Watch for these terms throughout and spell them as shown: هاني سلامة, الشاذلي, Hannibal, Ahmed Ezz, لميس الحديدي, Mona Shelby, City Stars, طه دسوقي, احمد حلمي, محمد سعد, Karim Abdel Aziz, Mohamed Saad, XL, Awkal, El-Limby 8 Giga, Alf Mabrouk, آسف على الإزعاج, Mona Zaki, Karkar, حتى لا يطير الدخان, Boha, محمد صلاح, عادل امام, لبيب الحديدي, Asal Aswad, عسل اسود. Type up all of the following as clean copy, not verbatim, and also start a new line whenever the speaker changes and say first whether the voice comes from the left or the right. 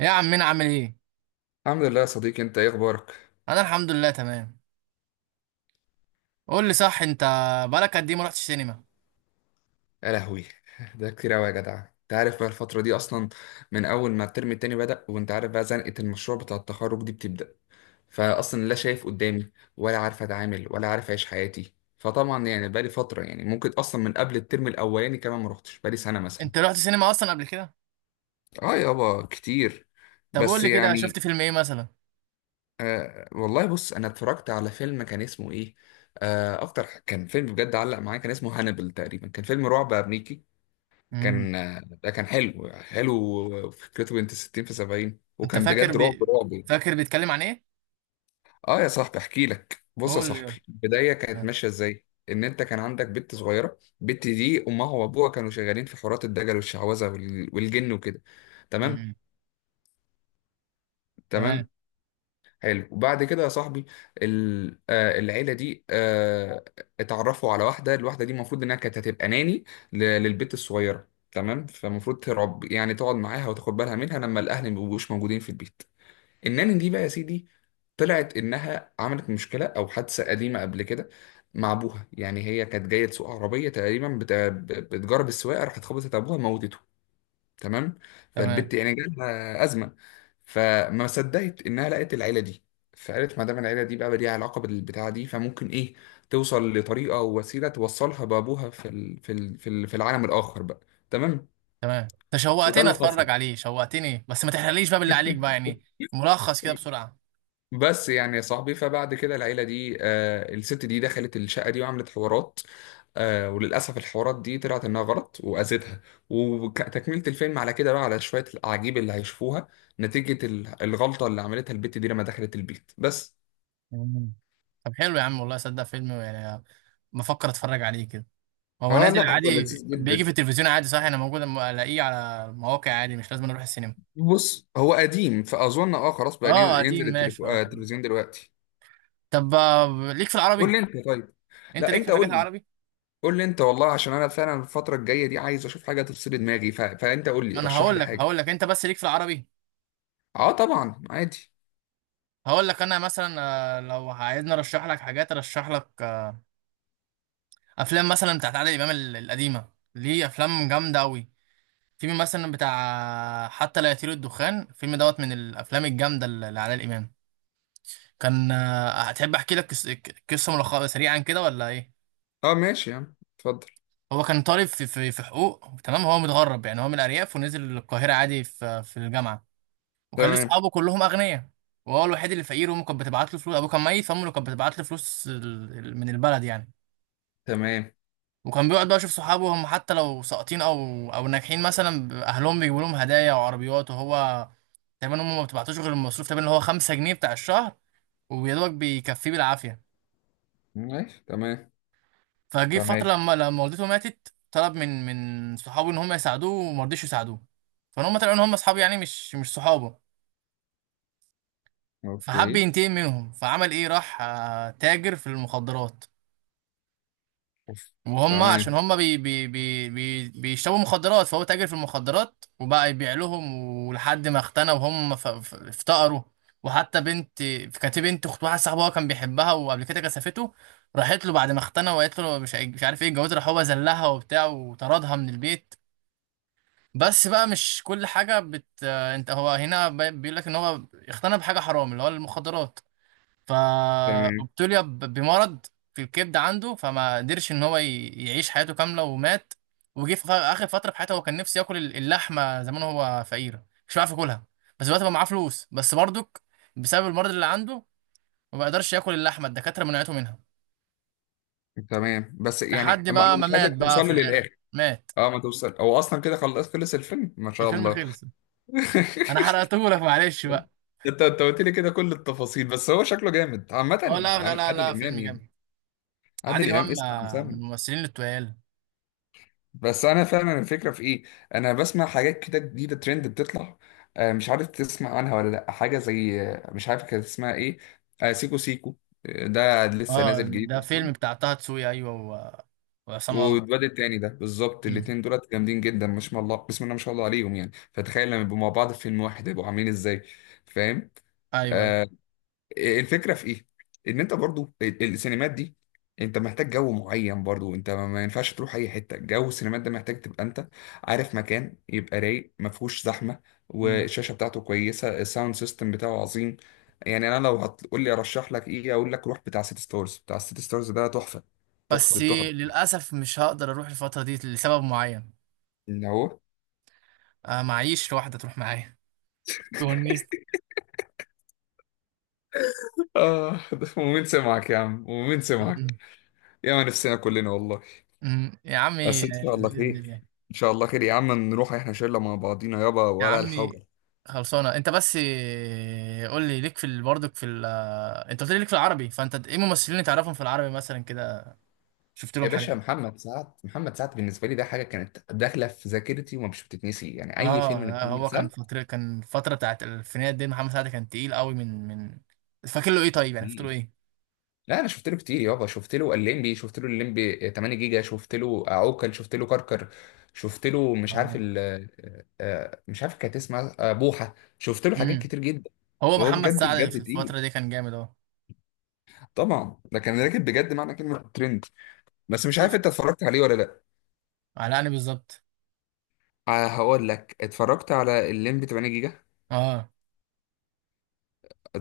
right: يا عمنا عامل ايه؟
left: الحمد لله يا صديقي، انت ايه اخبارك؟
right: انا الحمد لله تمام. قول لي صح انت، بقالك قد ايه ما رحتش سينما؟
left: يا لهوي، ده كتير قوي يا جدع. انت عارف بقى الفتره دي اصلا، من اول ما الترم التاني بدأ وانت عارف بقى زنقه المشروع بتاع التخرج دي بتبدأ، فاصلا لا شايف قدامي ولا عارف اتعامل ولا عارف اعيش حياتي. فطبعا يعني بقالي فتره، يعني ممكن اصلا من قبل الترم الاولاني كمان ما روحتش، بقالي سنه مثلا.
right: انت رحت سينما اصلا قبل كده؟
left: اه يابا كتير.
right: طب قول
left: بس
right: لي كده
left: يعني
right: شفت فيلم ايه مثلا؟
left: آه والله بص، انا اتفرجت على فيلم كان اسمه ايه، آه اكتر كان فيلم بجد علق معايا، كان اسمه هانبل تقريبا، كان فيلم رعب امريكي.
right: امم
left: كان، ده كان حلو حلو، فكرته بنت 60 في 70،
right: انت
left: وكان بجد
right: فاكر
left: طيب. رعب رعب.
right: فاكر بيتكلم عن ايه؟
left: اه يا صاحبي احكي لك. بص يا
right: قول لي
left: صاحبي،
right: يلا.
left: البدايه كانت ماشيه ازاي، ان انت كان عندك بنت صغيره، البنت دي امها وابوها كانوا شغالين في حورات الدجل والشعوذه والجن وكده. تمام.
right: امم تمام.
left: تمام. حلو وبعد كده يا صاحبي، العيله دي اتعرفوا على واحده، الواحده دي المفروض انها كانت هتبقى ناني للبت الصغيره، تمام. فالمفروض ترعب يعني، تقعد معاها وتاخد بالها منها لما الاهل ما بيبقوش موجودين في البيت. الناني دي بقى يا سيدي، طلعت انها عملت مشكله او حادثه قديمه قبل كده مع ابوها. يعني هي كانت جايه تسوق عربيه تقريبا، بتجرب السواقه، راحت خبطت ابوها، موتته. تمام.
right: تمام.
left: فالبت يعني جالها ازمه. فما صدقت انها لقت العيله دي، فقالت ما دام العيله دي بقى ليها علاقه بالبتاعه دي، فممكن ايه توصل لطريقه او وسيله توصلها بابوها في في العالم الاخر بقى. تمام.
right: تمام، انت
left: وده
right: شوقتني
left: اللي حصل.
right: اتفرج عليه، شوقتني، بس ما تحرقليش بقى باللي عليك بقى يعني. ملخص كده بسرعة.
left: بس يعني يا صاحبي، فبعد كده العيله دي الست دي دخلت الشقه دي وعملت حوارات، وللأسف الحوارات دي طلعت إنها غلط وأذتها. وتكملة الفيلم على كده بقى، على شوية الأعاجيب اللي هيشوفوها نتيجة الغلطة اللي عملتها البت دي لما دخلت البيت بس.
right: مم. طب حلو يا عم، والله صدق فيلم يعني، بفكر اتفرج عليه كده. هو
left: آه
right: نازل
left: لا، هو
right: عادي
left: لذيذ
right: بيجي في
left: جدا.
right: التلفزيون عادي صح؟ انا موجود أما الاقيه على المواقع عادي، مش لازم اروح السينما.
left: بص هو قديم، فأظن آه خلاص بقى
right: اه قديم،
left: ينزل
right: ماشي، اه تمام.
left: التلفزيون دلوقتي.
right: طب ليك في
left: قول
right: العربي؟
left: لي أنت طيب.
right: انت
left: لا
right: ليك في
left: أنت قول
right: الحاجات
left: لي.
right: العربي؟
left: قول لي أنت والله، عشان أنا فعلا الفترة الجاية دي عايز أشوف حاجة تفصل دماغي، فأنت قول لي
right: ما انا
left: رشح لي
right: هقول لك،
left: حاجة.
right: هقول لك، انت بس ليك في العربي؟
left: آه طبعا عادي.
right: هقول لك انا مثلا، لو عايزني ارشح لك حاجات ارشح لك افلام مثلا بتاعت عادل امام القديمه، ليه افلام جامده قوي. فيلم مثلا بتاع حتى لا يطير الدخان، الفيلم دوت من الافلام الجامده اللي لعادل امام. كان هتحب احكي لك قصه، ملخص سريعا كده ولا ايه؟
left: آه ماشي يا عم، اتفضل.
right: هو كان طالب في في حقوق، تمام؟ هو متغرب يعني، هو من الأرياف ونزل القاهرة عادي في الجامعة، وكان ليه
left: تمام.
right: صحابه كلهم أغنياء، وهو الوحيد اللي فقير، وأمه كانت بتبعت له فلوس، أبوه كان ميت فأمه اللي كانت بتبعت له فلوس من البلد يعني.
left: تمام.
right: وكان بيقعد بقى يشوف صحابه هم حتى لو ساقطين أو ناجحين مثلا أهلهم بيجيبوا لهم هدايا وعربيات، وهو تقريبا هم ما بتبعتوش غير المصروف تقريبا اللي هو 5 جنيه بتاع الشهر، ويا دوبك بيكفيه بالعافية.
left: ماشي. تمام.
right: فجه فترة
left: تمام.
right: لما والدته ماتت، طلب من صحابه ان هم يساعدوه، وما رضيش يساعدوه، فان هم طلعوا ان هم اصحاب يعني، مش صحابه. فحب
left: اوكي.
right: ينتقم منهم. فعمل ايه؟ راح تاجر في المخدرات.
left: أوف.
right: وهم عشان
left: تمام.
right: هم بي بي بي بي بيشربوا مخدرات، فهو تاجر في المخدرات وبقى يبيع لهم، ولحد ما اختنى وهم افتقروا. وحتى بنت، كانت بنت اخت واحد صاحبه، هو كان بيحبها وقبل كده كسفته، راحت له بعد ما اختنى وقالت له مش مش عارف ايه الجواز، راح هو ذلها وبتاع وطردها من البيت. بس بقى مش كل حاجة بت آه، انت هو هنا بيقول لك ان هو اقتنى بحاجة حرام اللي هو المخدرات،
left: تمام.
right: فابتلي بمرض في الكبد عنده، فما قدرش ان هو يعيش حياته كاملة ومات. وجي في اخر فترة في حياته، هو كان نفسه ياكل اللحمة زمان، هو فقير مش بيعرف ياكلها، بس دلوقتي بقى معاه فلوس، بس برضك بسبب المرض اللي عنده ما بيقدرش ياكل اللحمة، الدكاترة منعته منها،
left: تمام. بس يعني،
right: لحد
left: ما انا
right: بقى ما
left: مش
right: مات
left: عايزك
right: بقى
left: توصل
right: في
left: لي
right: الاخر،
left: للاخر.
right: مات.
left: اه ما توصل، هو اصلا كده خلاص خلص الفيلم ما شاء
right: الفيلم
left: الله.
right: خلص. انا حرقتهولك، معلش بقى.
left: انت قلت لي كده كل التفاصيل. بس هو شكله جامد عامة،
right: اه لا لا لا
left: عادل
right: لا،
left: امام
right: فيلم
left: يعني.
right: جامد.
left: عادل
right: عادل
left: امام
right: امام
left: اسم انا
right: من
left: مسمي.
right: الممثلين التقال.
left: بس انا فعلا الفكرة في ايه، انا بسمع حاجات كده جديدة ترند بتطلع، مش عارف تسمع عنها ولا لا، حاجة زي مش عارف كانت اسمها ايه، سيكو سيكو، ده لسه
right: اه
left: نازل جديد
right: ده
left: اصلا.
right: فيلم بتاع طه دسوقي، ايوه، وعصام عمر.
left: واتبدل تاني، ده بالظبط
right: أمم،
left: الاتنين دولت جامدين جدا، ما شاء الله بسم الله ما شاء الله عليهم يعني. فتخيل لما يبقوا مع بعض في فيلم واحد، هيبقوا عاملين ازاي. فاهم.
right: ايوه، أيوة.
left: آه. الفكره في ايه، ان انت برضو السينمات دي انت محتاج جو معين. برضو انت ما ينفعش تروح اي حته، جو السينمات ده محتاج تبقى انت عارف مكان يبقى رايق ما فيهوش زحمه،
right: أمم.
left: والشاشه بتاعته كويسه، الساوند سيستم بتاعه عظيم. يعني انا لو هتقول لي ارشح لك ايه، اقول لك روح بتاع سيتي ستارز. بتاع سيتي ستارز ده تحفه، تحفه
right: بس
left: التحف.
right: للاسف مش هقدر اروح الفتره دي لسبب معين.
left: اللي هو
right: معيش واحده تروح معايا، تونس.
left: آه. ده ومين سمعك يا عم، ومين سمعك.
right: أمم،
left: يا ما نفسنا كلنا والله.
right: أمم. يا عمي
left: بس إن شاء الله
right: باذن
left: خير،
right: الله.
left: إن شاء الله خير يا عم، نروح إحنا شلة مع بعضينا يابا
right: يا
left: ولا
right: عمي
left: الحوجة.
right: خلصانه. انت بس قول لي ليك في برضك في ال... آه، انت قلت لي ليك في العربي، فانت ايه ممثلين تعرفهم في العربي مثلا كده، شفت لهم
left: يا باشا،
right: حاجه؟
left: محمد سعد. محمد سعد بالنسبه لي ده حاجه كانت داخله في ذاكرتي ومش بتتنسي، يعني اي فيلم
right: اه لا،
left: لمحمد
right: هو كان
left: سعد.
right: فترة، كان الفترة بتاعت الألفينات دي محمد سعد كان تقيل قوي من. فاكر له ايه طيب يعني، فاكر له
left: مم.
right: ايه؟
left: لا انا شفت له كتير يابا، شفت له الليمبي، شفت له الليمبي 8 جيجا، شفت له عوكل، شفت له كركر، شفت له مش عارف
right: آه.
left: ال آه، آه، مش عارف كانت اسمها بوحه، شفت له حاجات
right: امم.
left: كتير جدا.
right: هو
left: وهو
right: محمد
left: بجد
right: سعد في
left: بجد تقيل،
right: الفترة دي كان جامد اهو.
left: طبعا ده كان راكب بجد معنى كلمة ترند. بس مش عارف
right: شوف،
left: انت اتفرجت عليه ولا لا.
right: علقني بالظبط.
left: هقول لك اتفرجت على الليمبي 8 جيجا.
right: اه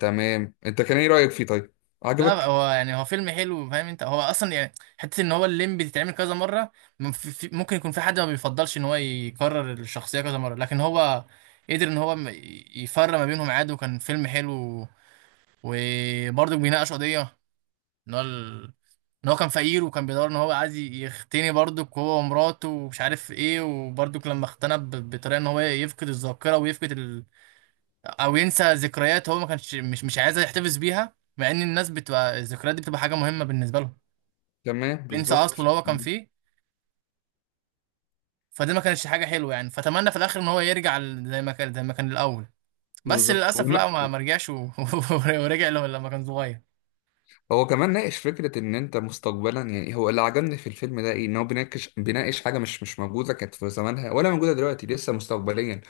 left: تمام، انت كان ايه رأيك فيه طيب،
right: لا،
left: عجبك؟
right: هو يعني هو فيلم حلو، فاهم انت؟ هو اصلا يعني، حته ان هو الليمبي بتتعمل كذا مره، ممكن يكون في حد ما بيفضلش ان هو يكرر الشخصيه كذا مره، لكن هو قدر ان هو يفرق ما بينهم عادي، وكان فيلم حلو، وبرضه بيناقش قضيه ان ان هو كان فقير وكان بيدور ان هو عايز يختني برضك، هو ومراته ومش عارف ايه. وبرضك لما اختنى بطريقه ان هو يفقد الذاكره ويفقد او ينسى ذكريات، هو ما كانش مش عايز يحتفظ بيها، مع ان الناس بتبقى الذكريات دي بتبقى حاجه مهمه بالنسبه لهم.
left: تمام
right: ينسى اصله
left: بالظبط،
right: اللي هو كان فيه، فدي ما كانتش حاجه حلوه يعني. فتمنى في الاخر ان هو يرجع زي ما كان، الاول بس
left: بالظبط.
right: للاسف لا، ما رجعش ورجع له لما كان صغير.
left: هو كمان ناقش فكرة إن أنت مستقبلا، يعني هو اللي عجبني في الفيلم ده إيه، إن هو بيناقش حاجة مش موجودة كانت في زمانها ولا موجودة دلوقتي، لسه مستقبليا.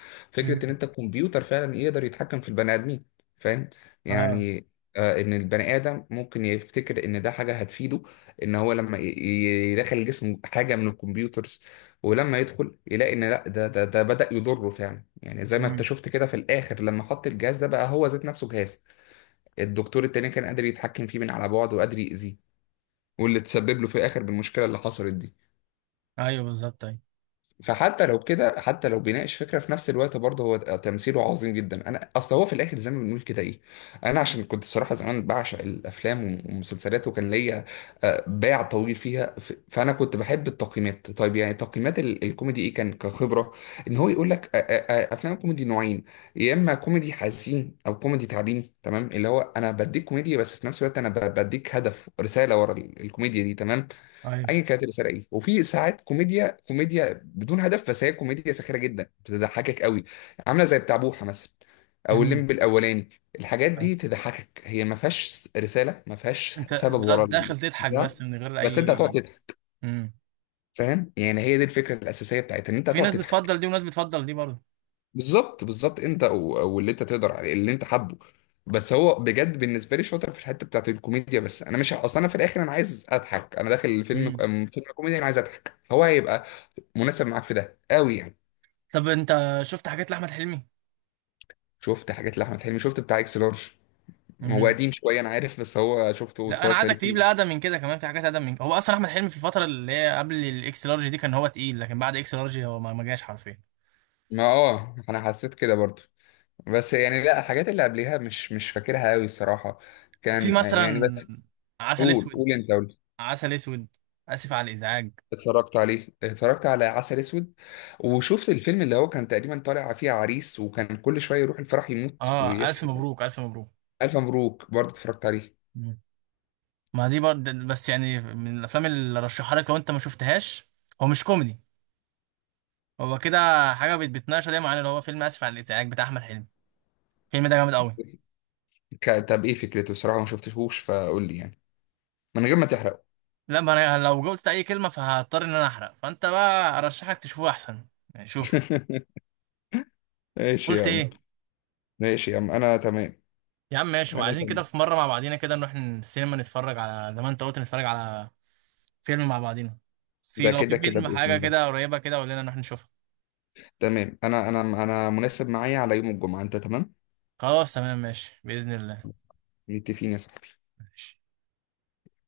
right: امم.
left: فكرة إن أنت الكمبيوتر فعلا يقدر يتحكم في البني آدمين. فاهم
right: اه.
left: يعني. آه، إن البني آدم ممكن يفتكر إن ده حاجة هتفيده، إن هو لما يدخل جسمه حاجة من الكمبيوترز، ولما يدخل يلاقي إن لأ، ده بدأ يضره فعلا. يعني زي ما أنت
right: امم.
left: شفت كده في الآخر لما حط الجهاز ده، بقى هو ذات نفسه جهاز. الدكتور التاني كان قادر يتحكم فيه من على بعد وقادر يأذيه، واللي تسبب له في الآخر بالمشكلة اللي حصلت دي.
right: ايوه بالظبط، ايوه.
left: فحتى لو كده، حتى لو بيناقش فكره في نفس الوقت، برضه هو تمثيله عظيم جدا. انا اصل هو في الاخر زي ما بنقول كده ايه، انا عشان كنت الصراحه زمان بعشق الافلام والمسلسلات، وكان ليا باع طويل فيها. فانا كنت بحب التقييمات طيب، يعني تقييمات الكوميدي ايه، كان كخبره ان هو يقول لك افلام الكوميدي نوعين. يا اما كوميدي حزين او كوميدي تعليمي، تمام، اللي هو انا بديك كوميديا، بس في نفس الوقت انا بديك هدف رساله ورا الكوميديا دي، تمام.
right: ايوه.
left: اي كانت رساله ايه. وفي ساعات كوميديا بدون هدف، بس هي كوميديا ساخره جدا بتضحكك قوي، عامله زي بتاع بوحه مثلا، او
right: امم.
left: الليمبي الاولاني. الحاجات دي تضحكك، هي ما فيهاش رساله ما فيهاش
right: انت
left: سبب
right: بس
left: ورا
right: داخل تضحك
left: البتاع،
right: بس من غير
left: بس انت هتقعد
right: اي.
left: تضحك.
right: امم.
left: فاهم يعني، هي دي الفكره الاساسيه بتاعتها، ان انت
right: في
left: هتقعد
right: ناس بتفضل
left: تضحك.
right: دي وناس بتفضل دي برضه.
left: بالظبط، بالظبط. انت واللي انت تقدر عليه اللي انت حابه. بس هو بجد بالنسبه لي شاطر في الحته بتاعت الكوميديا. بس انا مش اصلا، انا في الاخر انا عايز اضحك، انا داخل الفيلم
right: امم.
left: فيلم كوميديا انا عايز اضحك، هو هيبقى مناسب معاك في ده قوي يعني.
right: طب انت شفت حاجات لاحمد حلمي؟
left: شفت حاجات لاحمد حلمي، شفت بتاع اكس لارج. هو
right: امم.
left: قديم شويه انا عارف، بس هو شفته
right: لا انا
left: واتفرجت عليه
right: عايزك تجيب لي
left: كتير.
right: اقدم من كده، كمان في حاجات اقدم من. هو اصلا احمد حلمي في الفتره اللي هي قبل الاكس لارج دي كان هو تقيل، لكن بعد اكس لارج هو ما جاش حرفيا.
left: ما اه انا حسيت كده برضو. بس يعني لا، الحاجات اللي قبليها مش فاكرها قوي الصراحه.
right: في
left: كان يعني
right: مثلا
left: بس.
right: عسل
left: قول
right: اسود.
left: قول انت.
right: عسل اسود. اسف على الازعاج.
left: اتفرجت عليه، اتفرجت على عسل اسود. وشفت الفيلم اللي هو كان تقريبا طالع فيه عريس، وكان كل شويه يروح الفرح يموت
right: اه الف
left: ويصحى.
right: مبروك، الف مبروك.
left: الف مبروك برضه اتفرجت عليه.
right: مم. ما دي برضه بس يعني من الافلام اللي رشحها لك لو انت ما شفتهاش. هو مش كوميدي، هو كده حاجة بتناقشوا دايما، عن اللي هو فيلم آسف على الإزعاج بتاع أحمد حلمي، الفيلم ده جامد أوي.
left: طب ايه فكرته؟ الصراحه ما شفتهوش، فقول لي يعني، من غير ما تحرق.
right: لا، ما أنا لو قلت أي كلمة فهضطر إن أنا أحرق، فأنت بقى أرشحك تشوفه أحسن يعني. شوف،
left: ماشي
right: قلت
left: يا عم.
right: إيه؟
left: ماشي يا عم انا تمام.
right: يا عم ماشي،
left: انا
right: وعايزين كده
left: تمام.
right: في مرة مع بعضينا كده نروح السينما نتفرج على، زي ما أنت قلت، نتفرج على فيلم مع بعضينا. في،
left: ده
right: لو
left: كده
right: في
left: كده
right: فيلم
left: باذن
right: حاجة
left: الله.
right: كده قريبة كده، قول لنا نروح نشوفها.
left: تمام، انا مناسب معايا على يوم الجمعه، انت تمام؟
right: خلاص تمام، ماشي بإذن الله.
left: متفقين يا صاحبي.
right: ماشي.